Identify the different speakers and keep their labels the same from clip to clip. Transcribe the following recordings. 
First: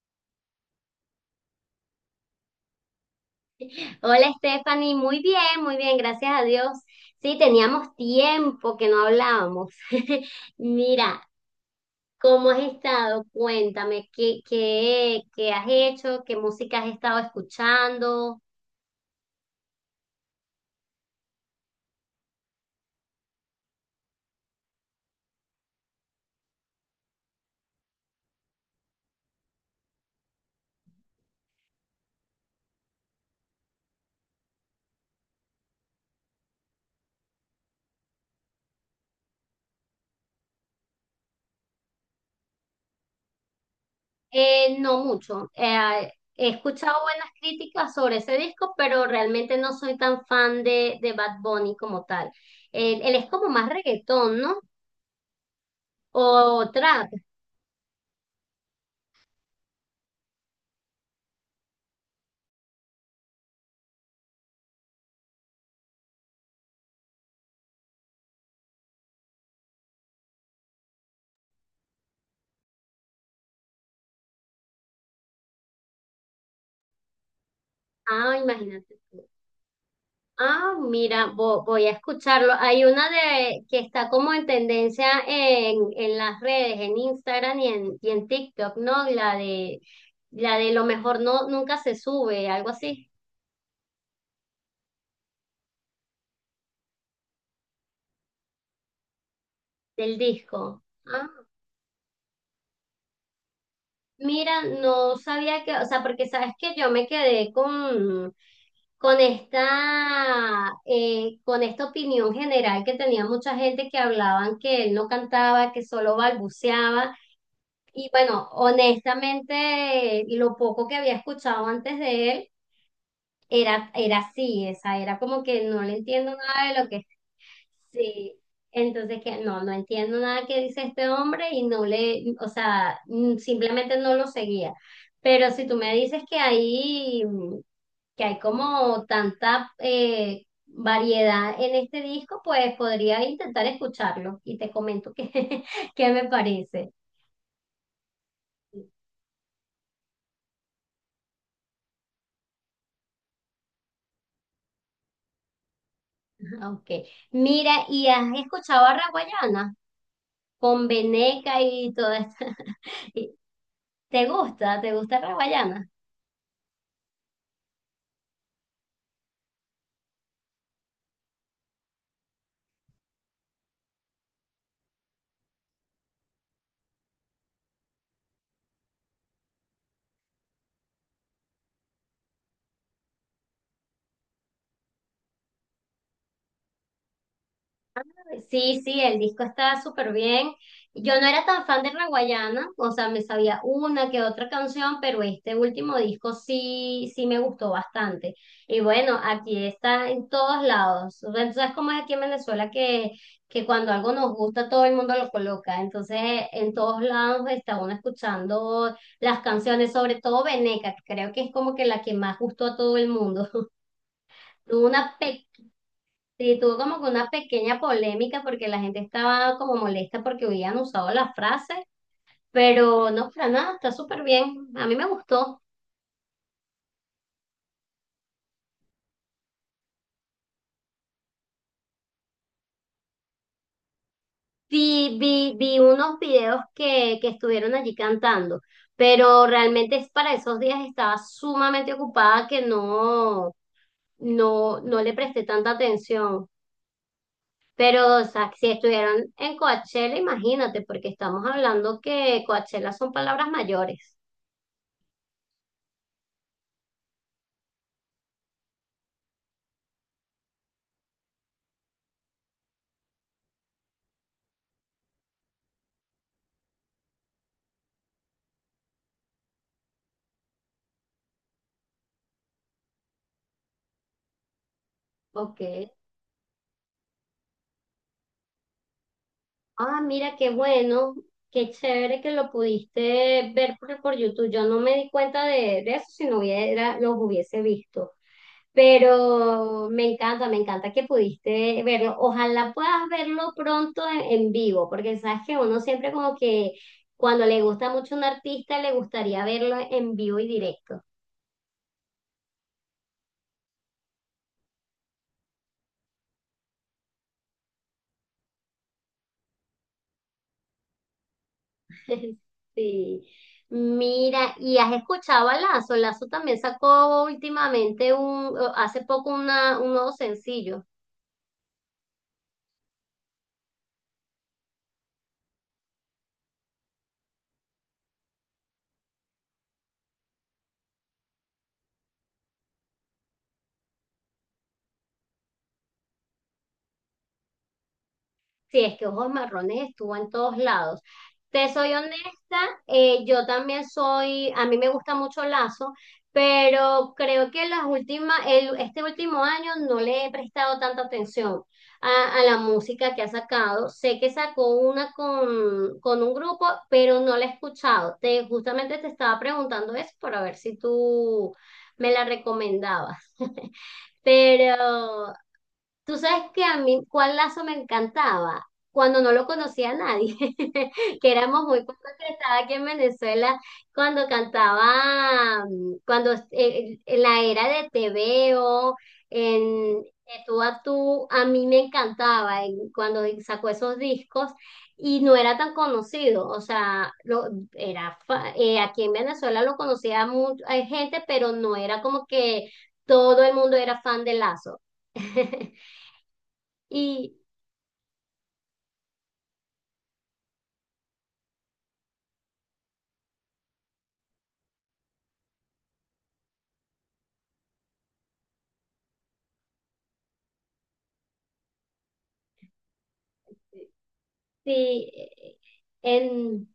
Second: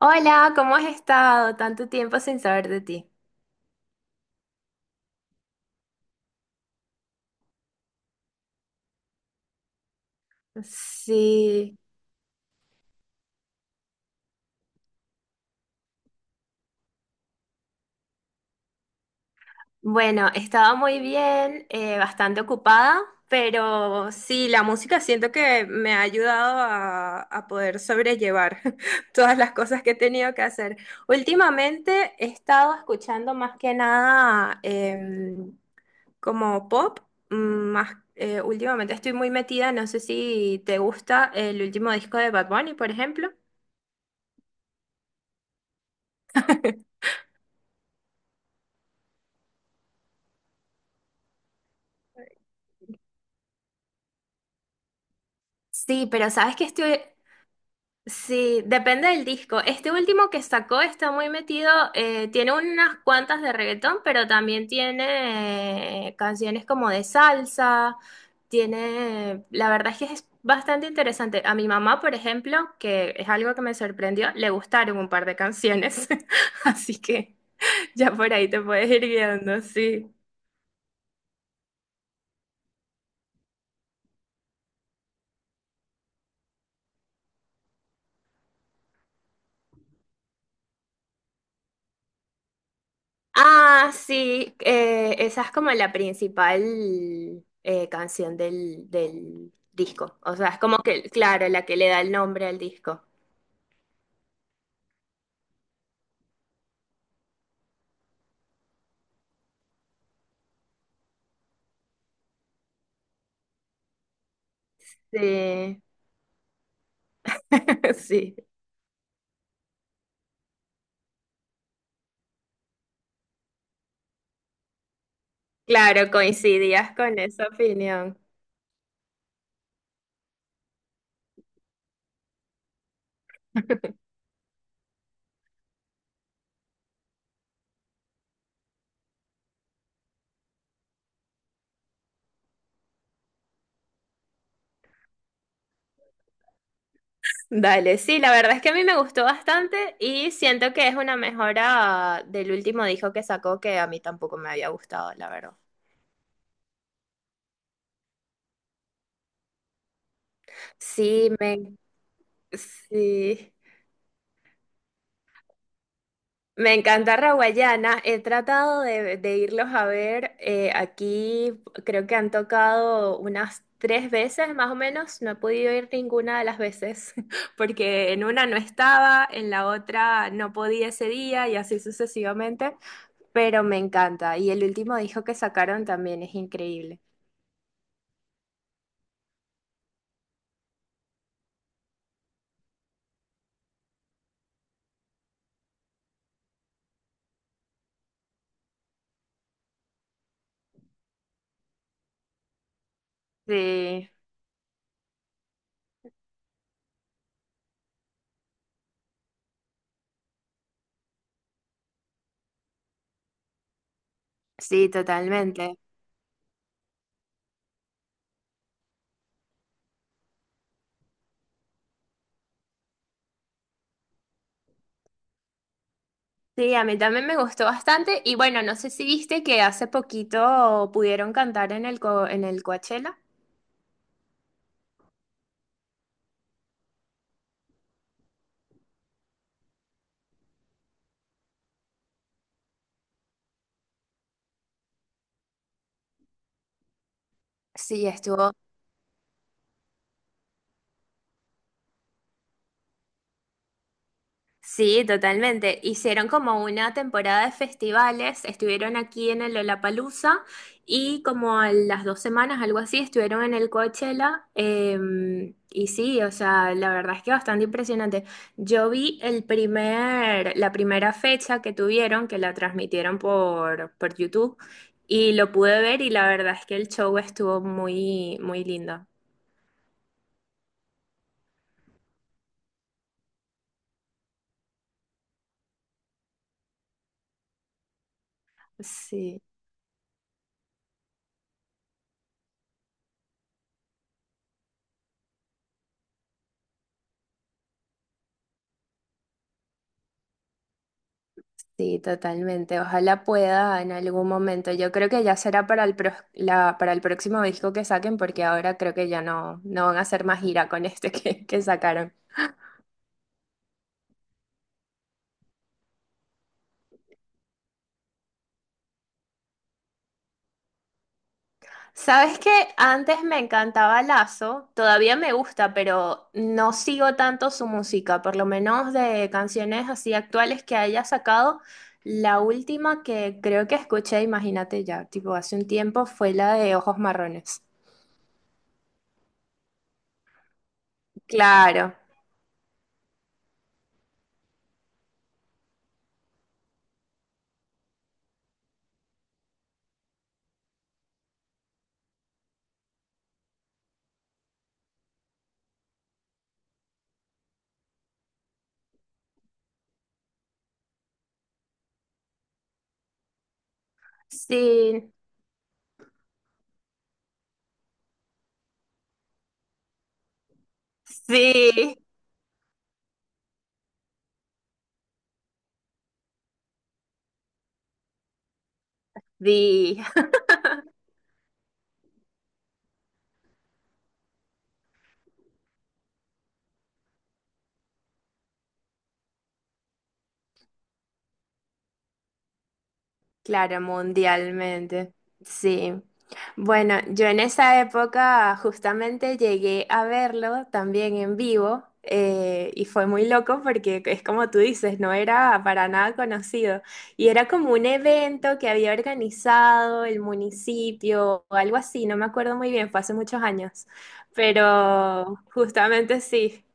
Speaker 1: Hola, ¿cómo has estado? Tanto tiempo sin saber de ti.
Speaker 2: Hola Stephanie, muy bien, gracias a Dios. Sí, teníamos tiempo que no hablábamos. Mira,
Speaker 1: Sí,
Speaker 2: ¿cómo has estado? Cuéntame, ¿qué has hecho? ¿Qué música has estado escuchando?
Speaker 1: bueno, he estado muy bien, bastante ocupada, pero sí, la música siento que me ha ayudado a poder sobrellevar todas las cosas que he tenido que hacer. Últimamente he estado escuchando más que nada como pop, mm, más, últimamente estoy muy metida, no sé si te gusta el último disco de Bad Bunny, por ejemplo.
Speaker 2: No mucho. He escuchado buenas críticas sobre ese disco, pero realmente no soy tan fan de Bad Bunny como tal. Él es como más reggaetón, ¿no?
Speaker 1: Sí, pero sabes
Speaker 2: O
Speaker 1: que estoy.
Speaker 2: trap.
Speaker 1: Sí, depende del disco. Este último que sacó está muy metido, tiene unas cuantas de reggaetón, pero también tiene canciones como de salsa, tiene, la verdad es que es bastante interesante. A mi mamá, por ejemplo, que es algo que me sorprendió, le gustaron un par de canciones, así que ya por
Speaker 2: Ah,
Speaker 1: ahí te puedes
Speaker 2: imagínate.
Speaker 1: ir guiando, sí.
Speaker 2: Ah, mira, voy a escucharlo. Hay una de que está como en tendencia en las redes, en Instagram y en TikTok, ¿no? La de lo mejor no nunca se sube, algo así,
Speaker 1: Ah, sí, esa es como la principal canción del
Speaker 2: del
Speaker 1: disco. O sea, es como
Speaker 2: disco.
Speaker 1: que,
Speaker 2: Ah,
Speaker 1: claro, la que le da el nombre al disco.
Speaker 2: mira, no sabía que, o sea, porque sabes que yo me quedé con esta, con esta opinión general que tenía mucha gente que hablaban que él no cantaba,
Speaker 1: Sí,
Speaker 2: que solo balbuceaba. Y
Speaker 1: sí.
Speaker 2: bueno, honestamente, lo poco que había escuchado antes de él era así, esa era como que no le
Speaker 1: Claro,
Speaker 2: entiendo nada de lo
Speaker 1: coincidías
Speaker 2: que
Speaker 1: con esa opinión.
Speaker 2: sí. Entonces que no entiendo nada que dice este hombre y no le, o sea, simplemente no lo seguía. Pero si tú me dices que hay, que hay como tanta variedad en este disco, pues podría intentar escucharlo y te comento qué, qué me parece.
Speaker 1: Dale, sí, la verdad es que a mí me gustó bastante y siento que es una mejora del último disco que sacó que a mí tampoco me había gustado, la verdad.
Speaker 2: Ok. Mira, ¿y has escuchado a Raguayana con
Speaker 1: Sí,
Speaker 2: Veneca
Speaker 1: me...
Speaker 2: y todo esto?
Speaker 1: Sí.
Speaker 2: ¿Te gusta? ¿Te gusta Raguayana?
Speaker 1: Me encanta Raguayana. He tratado de irlos a ver. Aquí creo que han tocado unas 3 veces más o menos. No he podido ir ninguna de las veces porque en una no estaba, en la otra no podía ese día y así sucesivamente. Pero me encanta. Y el último disco que sacaron también es increíble.
Speaker 2: Sí, sí, el disco está súper bien. Yo no era tan fan de Raguayana, o sea, me sabía una que otra canción, pero este último disco sí, sí me gustó bastante. Y bueno, aquí está en todos lados. O sea, tú sabes cómo es aquí en Venezuela que cuando
Speaker 1: Sí,
Speaker 2: algo nos gusta todo el mundo lo coloca. Entonces, en todos lados está uno escuchando las canciones, sobre todo Veneca, que creo que es como que la que más gustó a todo el mundo. Tuvo
Speaker 1: sí,
Speaker 2: una,
Speaker 1: totalmente.
Speaker 2: sí, tuvo como que una pequeña polémica porque la gente estaba como molesta porque habían usado la frase, pero no, para nada, está súper bien. A mí me gustó.
Speaker 1: Sí, a mí también me gustó bastante. Y bueno, no sé si viste que hace poquito pudieron cantar en el, en el Coachella.
Speaker 2: Vi unos videos que estuvieron allí cantando, pero realmente es para esos días estaba sumamente ocupada que no le presté tanta atención.
Speaker 1: Sí,
Speaker 2: Pero, o sea,
Speaker 1: estuvo.
Speaker 2: si estuvieron en Coachella, imagínate, porque estamos hablando que Coachella son palabras mayores.
Speaker 1: Sí, totalmente. Hicieron como una temporada de festivales, estuvieron aquí en el Lollapalooza y como a las 2 semanas, algo así, estuvieron en el Coachella. Y sí, o sea, la verdad es que bastante impresionante. Yo vi la primera fecha que tuvieron, que la transmitieron por YouTube y lo
Speaker 2: Ok.
Speaker 1: pude ver y la verdad es que el show estuvo muy, muy lindo.
Speaker 2: Ah, mira, qué bueno, qué chévere que lo pudiste ver por YouTube. Yo no me di cuenta de eso si no hubiera, los hubiese visto.
Speaker 1: Sí.
Speaker 2: Pero me encanta que pudiste verlo. Ojalá puedas verlo pronto en vivo, porque sabes que uno siempre como que cuando le gusta mucho un artista le gustaría verlo en vivo y directo.
Speaker 1: Sí, totalmente. Ojalá pueda en algún momento. Yo creo que ya será para el, para el próximo disco que saquen, porque ahora creo que ya no, no van a hacer más gira con este que sacaron.
Speaker 2: Sí. Mira, ¿y has escuchado a Lazo? Lazo también sacó últimamente un, hace poco una, un nuevo sencillo.
Speaker 1: Sabes que antes me encantaba Lazo, todavía me gusta, pero no sigo tanto su música, por lo menos de canciones así actuales que haya sacado. La última que creo que escuché, imagínate ya, tipo hace un tiempo, fue la de Ojos Marrones.
Speaker 2: Sí, es que ojos marrones estuvo en todos lados. Te soy
Speaker 1: Claro,
Speaker 2: honesta, yo también soy, a mí me gusta mucho Lazo, pero creo que las últimas, este último año no le he prestado tanta atención a la música que ha sacado. Sé que sacó una con un grupo, pero no la he escuchado. Te, justamente te estaba preguntando eso para ver si tú me la recomendabas.
Speaker 1: sí,
Speaker 2: Pero tú sabes que a mí, ¿cuál lazo me encantaba? Cuando no lo conocía a nadie, que éramos muy pocos
Speaker 1: sí.
Speaker 2: que estaba aquí en Venezuela, cuando cantaba, cuando en la era de Te Veo,
Speaker 1: Sí,
Speaker 2: en De Tú a Tú, a mí me encantaba cuando sacó esos discos y no era tan conocido, o sea, lo, aquí en Venezuela lo conocía mucha gente, pero no era como que todo el mundo
Speaker 1: claro,
Speaker 2: era fan de Lazo.
Speaker 1: mundialmente. Sí. Bueno, yo
Speaker 2: Y
Speaker 1: en esa época justamente llegué a verlo también en vivo y fue muy loco porque es como tú dices, no era para nada conocido y era como un evento que había organizado el municipio o algo así, no me acuerdo muy bien, fue hace muchos años,
Speaker 2: sí,
Speaker 1: pero justamente sí.
Speaker 2: en,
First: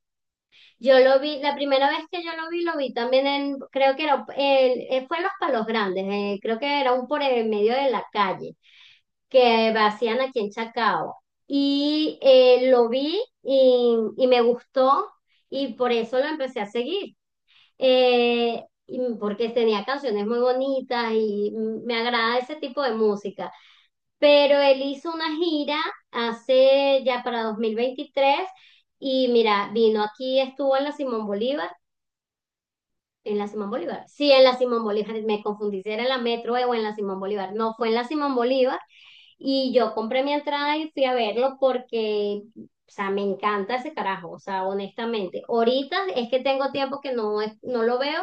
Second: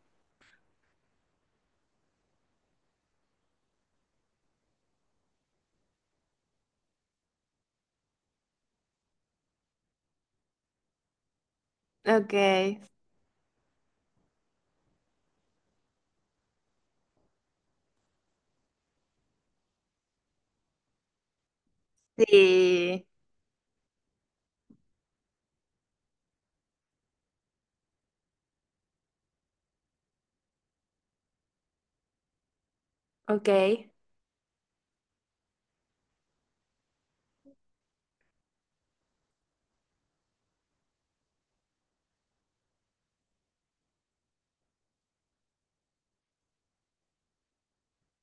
Speaker 2: yo lo vi, la primera vez que yo lo vi también en, creo que era, fue en Los Palos Grandes, creo que era un por el medio de la calle, que hacían aquí en Chacao. Y
Speaker 1: Ok,
Speaker 2: lo vi y me gustó y por eso lo empecé a seguir. Y porque tenía canciones muy bonitas y me agrada ese tipo de
Speaker 1: sí,
Speaker 2: música. Pero él hizo una gira hace ya para 2023 y mira, vino aquí, estuvo en la Simón Bolívar, en la
Speaker 1: ok,
Speaker 2: Simón Bolívar, sí, en la Simón Bolívar, me confundí si era en la Metro o en la Simón Bolívar, no, fue en la Simón Bolívar y yo compré mi entrada y fui a verlo porque, o sea, me encanta ese carajo, o sea, honestamente. Ahorita es que tengo tiempo que no, no lo veo,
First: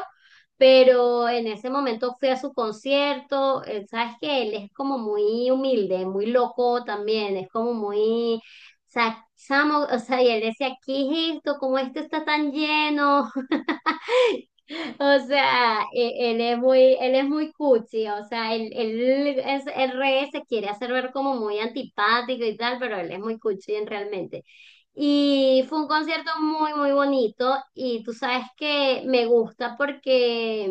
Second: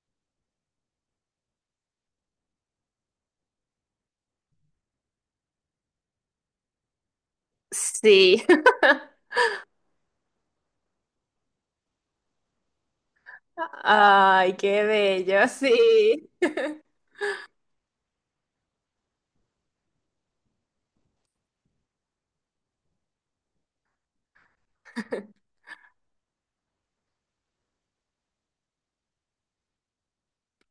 Speaker 2: pero en ese momento fui a su concierto. Sabes que él es como muy humilde, muy loco también, es como muy, o
Speaker 1: sí.
Speaker 2: sea, chamo, o sea, y él decía, ¿qué es esto? ¿Cómo esto está tan lleno?
Speaker 1: Ay, qué
Speaker 2: O
Speaker 1: bello,
Speaker 2: sea,
Speaker 1: sí.
Speaker 2: él es muy cuchi, o sea, él es, el re se quiere hacer ver como muy antipático y tal, pero él es muy cuchi realmente. Y fue un concierto muy bonito y tú sabes que me gusta porque,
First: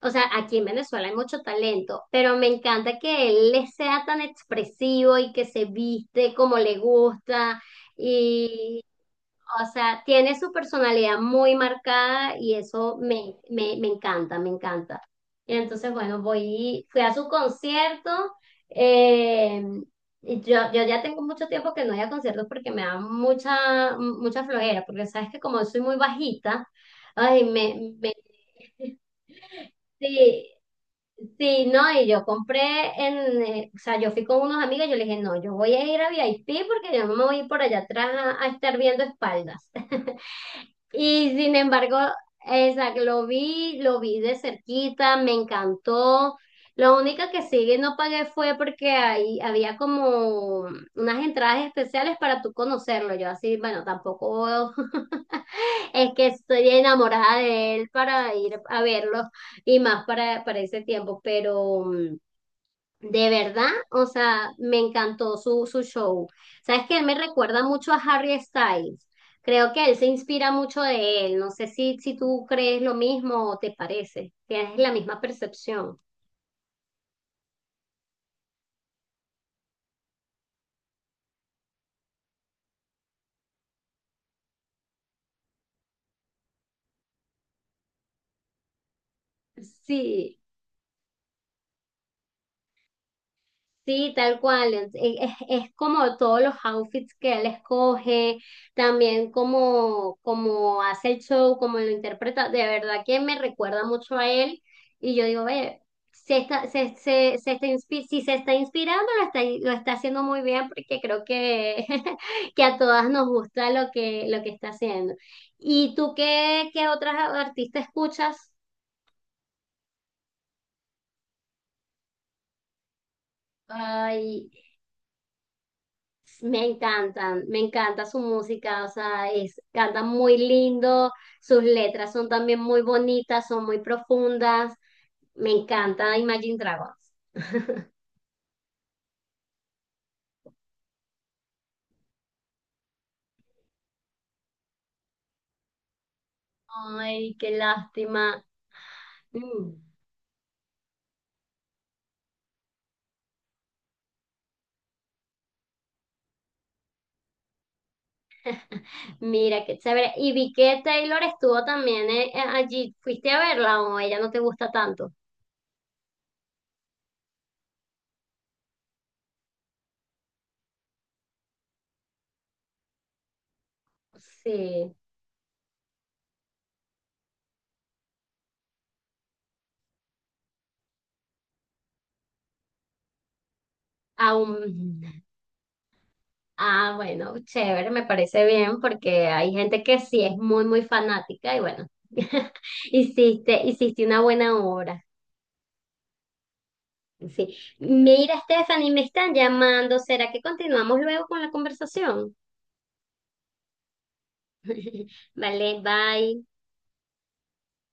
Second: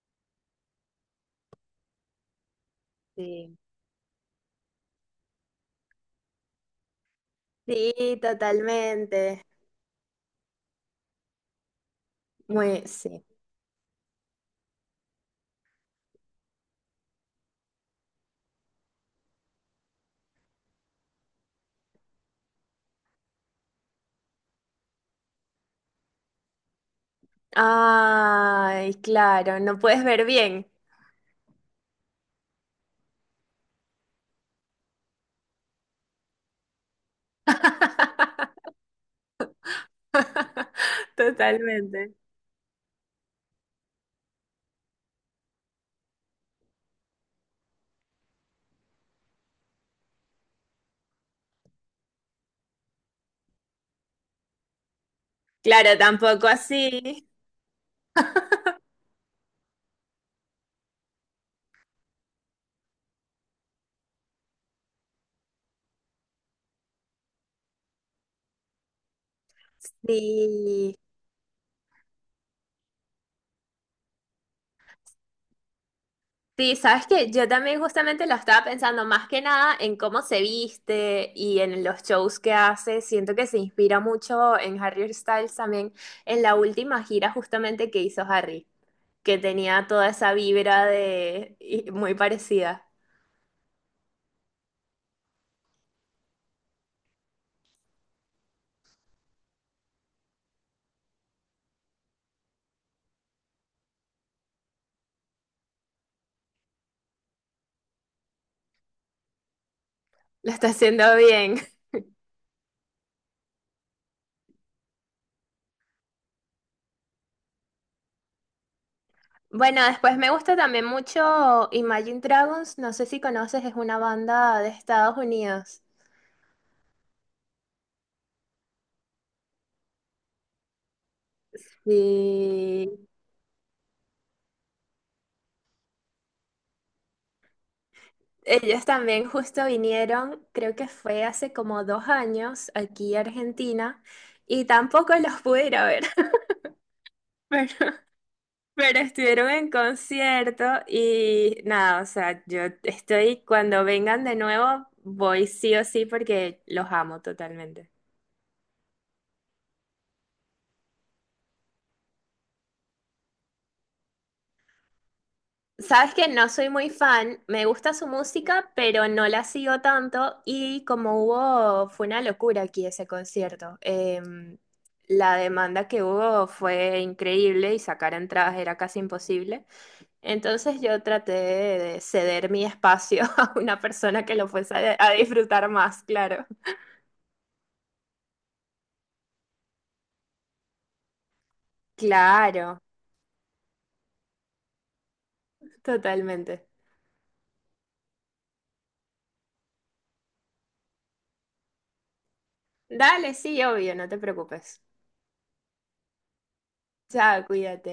Speaker 2: o sea, aquí en Venezuela hay mucho talento, pero me encanta que él
Speaker 1: Sí.
Speaker 2: le sea tan expresivo y que se viste como le gusta,
Speaker 1: Sí, totalmente.
Speaker 2: o sea, tiene su personalidad muy marcada y
Speaker 1: Muy,
Speaker 2: eso
Speaker 1: sí.
Speaker 2: me encanta, me encanta. Y entonces, bueno, fui a su concierto. eh, yo ya tengo mucho tiempo que no voy a conciertos porque me da mucha flojera, porque sabes que como soy muy bajita, ay,
Speaker 1: Ay, claro, no puedes ver
Speaker 2: sí,
Speaker 1: bien.
Speaker 2: sí, no, y yo compré o sea, yo fui con unos amigos y yo les dije, no, yo voy a ir a VIP porque yo no me voy a ir por allá atrás a estar viendo espaldas. Y sin embargo,
Speaker 1: Totalmente.
Speaker 2: exacto, lo vi de cerquita, me encantó. Lo único que sí no pagué fue porque ahí había como unas entradas especiales para tú conocerlo. Yo así, bueno, tampoco
Speaker 1: Claro,
Speaker 2: es que
Speaker 1: tampoco
Speaker 2: estoy
Speaker 1: así.
Speaker 2: enamorada de él para ir a verlo y más para ese tiempo, pero de verdad, o sea, me encantó su show. Sabes que él me recuerda mucho a Harry Styles. Creo que él se inspira mucho
Speaker 1: Sí.
Speaker 2: de él. No sé si tú crees lo mismo o te parece. Tienes la misma percepción.
Speaker 1: Sí, sabes que yo también justamente lo estaba pensando más que nada en cómo se viste y en los shows que hace. Siento que se inspira mucho en Harry Styles también, en la última gira justamente que hizo Harry, que tenía toda esa
Speaker 2: Sí.
Speaker 1: vibra de y muy parecida.
Speaker 2: Sí, tal cual. Es como todos los outfits que él escoge, también como, como hace el show, como lo interpreta. De verdad que me recuerda mucho a él. Y yo digo, ve, se está si se está inspirando, lo está haciendo muy
Speaker 1: Lo
Speaker 2: bien
Speaker 1: está
Speaker 2: porque
Speaker 1: haciendo
Speaker 2: creo
Speaker 1: bien.
Speaker 2: que, que a todas nos gusta lo lo que está haciendo. ¿Y tú qué, qué otras artistas escuchas?
Speaker 1: Bueno, después me gusta también mucho Imagine Dragons, no sé si conoces, es una
Speaker 2: Ay,
Speaker 1: banda de Estados Unidos.
Speaker 2: me encantan, me encanta su música, o sea, es, canta muy lindo, sus letras son también muy
Speaker 1: Sí.
Speaker 2: bonitas, son muy profundas, me encanta Imagine Dragons.
Speaker 1: Ellos también justo vinieron, creo que fue hace como 2 años aquí a Argentina y tampoco los pude ir a ver,
Speaker 2: Ay, qué
Speaker 1: pero,
Speaker 2: lástima.
Speaker 1: pero estuvieron en
Speaker 2: Mm.
Speaker 1: concierto y nada, o sea, yo estoy, cuando vengan de nuevo, voy sí o sí porque los amo totalmente.
Speaker 2: Mira, qué chévere. Y vi que Taylor estuvo también allí, ¿fuiste a verla o ella no te gusta tanto?
Speaker 1: Sabes que no soy muy fan, me gusta su música, pero no la sigo tanto y como hubo, fue una locura aquí ese concierto.
Speaker 2: Sí,
Speaker 1: La demanda que hubo fue increíble y sacar entradas era casi imposible. Entonces yo traté de ceder mi espacio a una persona que lo fuese a,
Speaker 2: aún.
Speaker 1: a disfrutar más, claro.
Speaker 2: Ah, bueno, chévere, me parece bien porque hay gente que sí es muy, muy fanática y bueno,
Speaker 1: Claro,
Speaker 2: hiciste, hiciste una buena obra.
Speaker 1: totalmente.
Speaker 2: Sí. Mira, Stephanie, me están llamando. ¿Será que continuamos luego con la conversación?
Speaker 1: Dale, sí, obvio, no te preocupes.
Speaker 2: Vale, bye.
Speaker 1: Chao, cuídate.